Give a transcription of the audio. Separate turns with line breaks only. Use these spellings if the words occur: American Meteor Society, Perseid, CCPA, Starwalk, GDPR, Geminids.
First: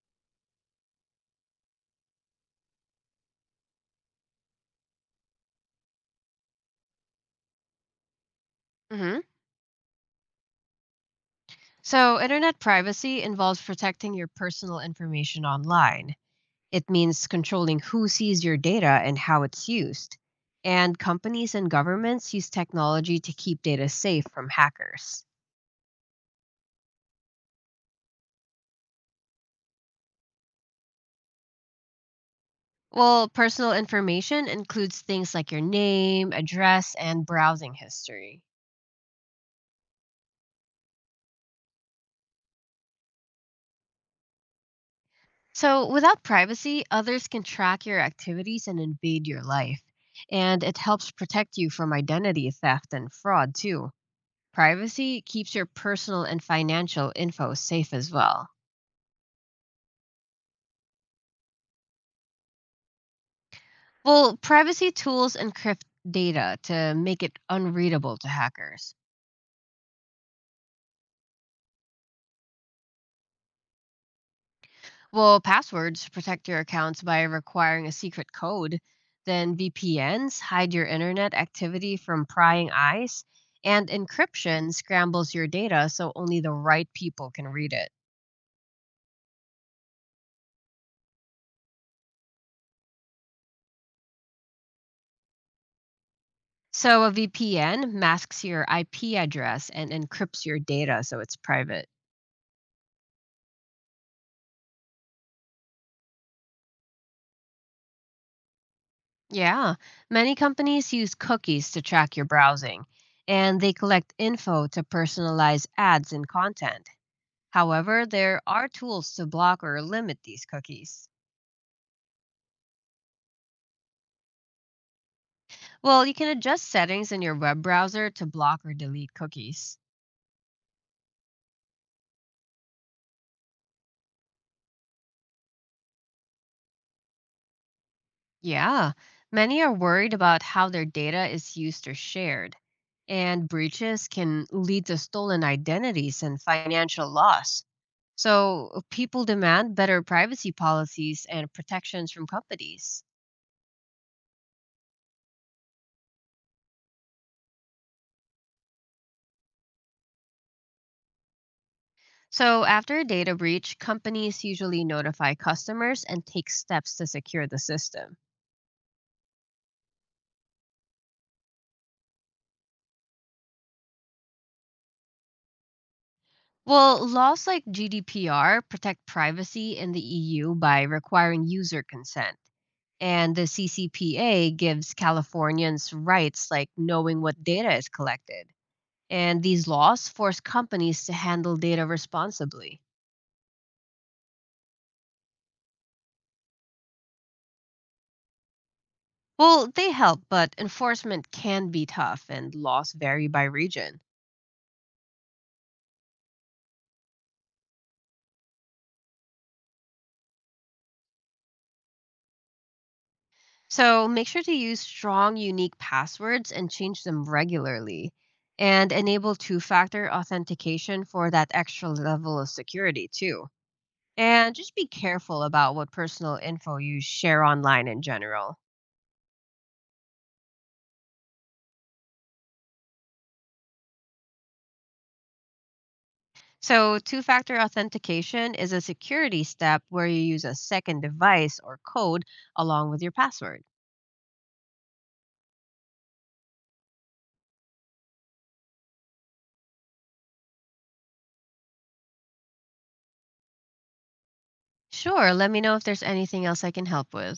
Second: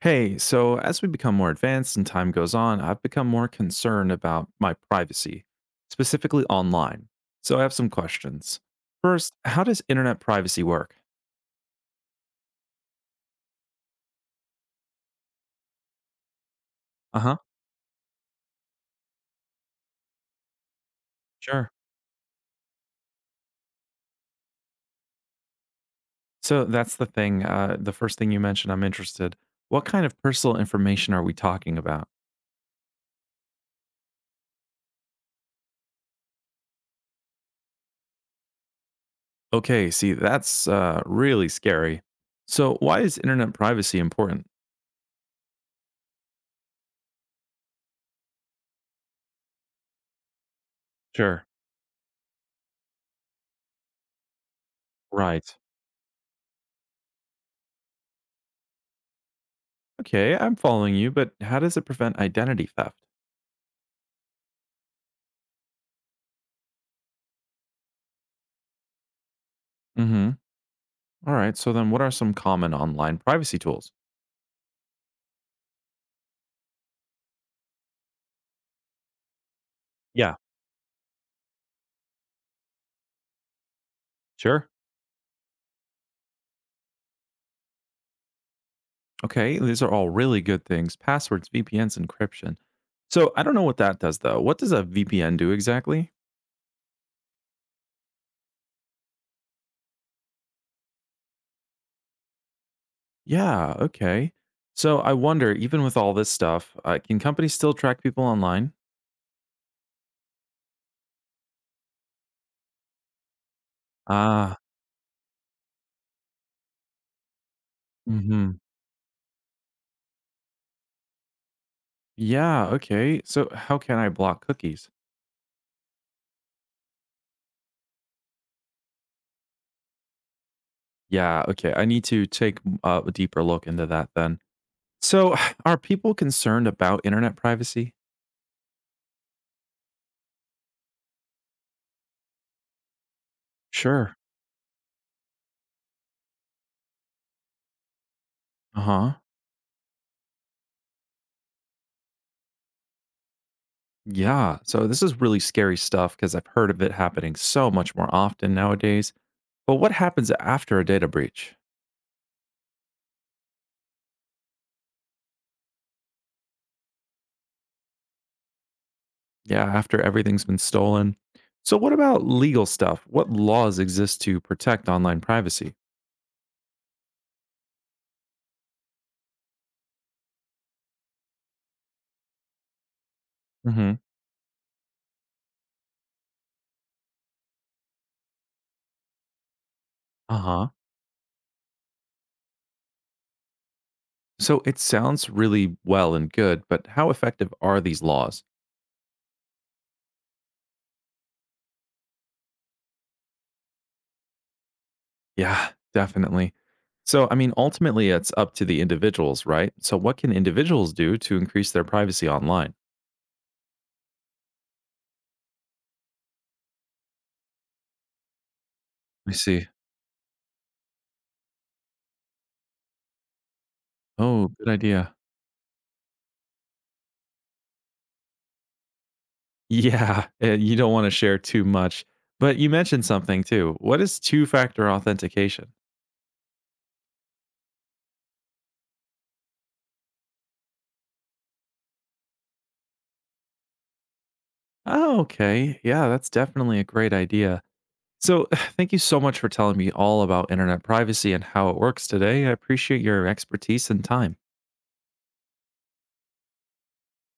Hey, so as we become more advanced and time goes on, I've become more concerned about my privacy, specifically online. So I have some questions.
Hmm.
First, how does internet privacy work?
So, internet privacy involves protecting your personal information online. It
Uh
means
huh,
controlling who sees your data and how it's used. And companies and
sure.
governments use technology to keep data safe from hackers.
So that's the thing. The first thing you mentioned, I'm interested. What kind of personal information are we talking about?
Well, personal information includes things like your name, address, and browsing history.
Okay, see, that's really scary. So why is internet privacy important?
So, without privacy, others can track your activities and invade your life. And it helps
Sure.
protect you from identity theft and fraud, too. Privacy keeps
Right.
your personal and financial info safe as well.
Okay, I'm following you, but how does it prevent identity theft?
Well, privacy tools encrypt data to make it unreadable to hackers.
All right. So then what are some common online privacy tools?
Well, passwords protect your accounts by requiring a secret code. Then
Yeah,
VPNs hide your internet activity from prying eyes, and
sure.
encryption scrambles your data so only the right people can read it.
Okay, these are all really good things. Passwords, VPNs, encryption. So I don't know what that does though. What does a VPN do exactly?
So a VPN masks your IP address and encrypts your data so it's private.
Yeah, okay. So I wonder, even with all this stuff, can companies still track people online?
Yeah, many companies use cookies to track your browsing, and they collect
Ah,
info to personalize ads and content. However, there
hmm,
are tools to block or limit these cookies.
yeah, okay. So how can I block cookies?
Well, you can adjust settings in your web browser to block or delete cookies.
Yeah, okay. I need to take a deeper look into that then. So are people concerned about internet privacy?
Yeah, many are worried about how their data is used or shared, and breaches
Sure.
can lead to stolen identities and financial loss.
Uh
So
huh.
people demand better privacy policies and protections from companies.
Yeah, so this is really scary stuff because I've heard of it happening so much more often nowadays. But what happens after a data breach?
So after a data breach, companies usually notify customers and take steps to secure the system.
Yeah, after everything's been stolen. So, what about legal stuff? What laws exist to protect online privacy?
Well, laws like GDPR protect privacy in the EU by requiring user consent. And the
Hmm.
CCPA gives Californians rights like knowing what data is collected. And these laws
Uh
force
huh.
companies to handle data responsibly.
So, it sounds really well and good, but how effective are these laws?
Well, they help, but enforcement can be tough and laws vary by region.
Yeah, definitely. So, I mean, ultimately, it's up to the individuals, right? So, what can individuals do to increase their privacy online?
So make sure to use strong, unique passwords and change them regularly. And
I
enable two
see.
factor authentication for that extra level of security, too.
Oh,
And
good
just be
idea.
careful about what personal info you share online in general.
Yeah, you don't want to share too much. But you mentioned something too. What is two factor authentication?
So, two factor authentication is a security step where you use a second device or code along with your password.
Oh, okay. Yeah, that's definitely a great idea. So, thank you so much for telling me all about internet privacy and how it works today. I appreciate your expertise and time.
Sure, let me know if there's anything else I can help with.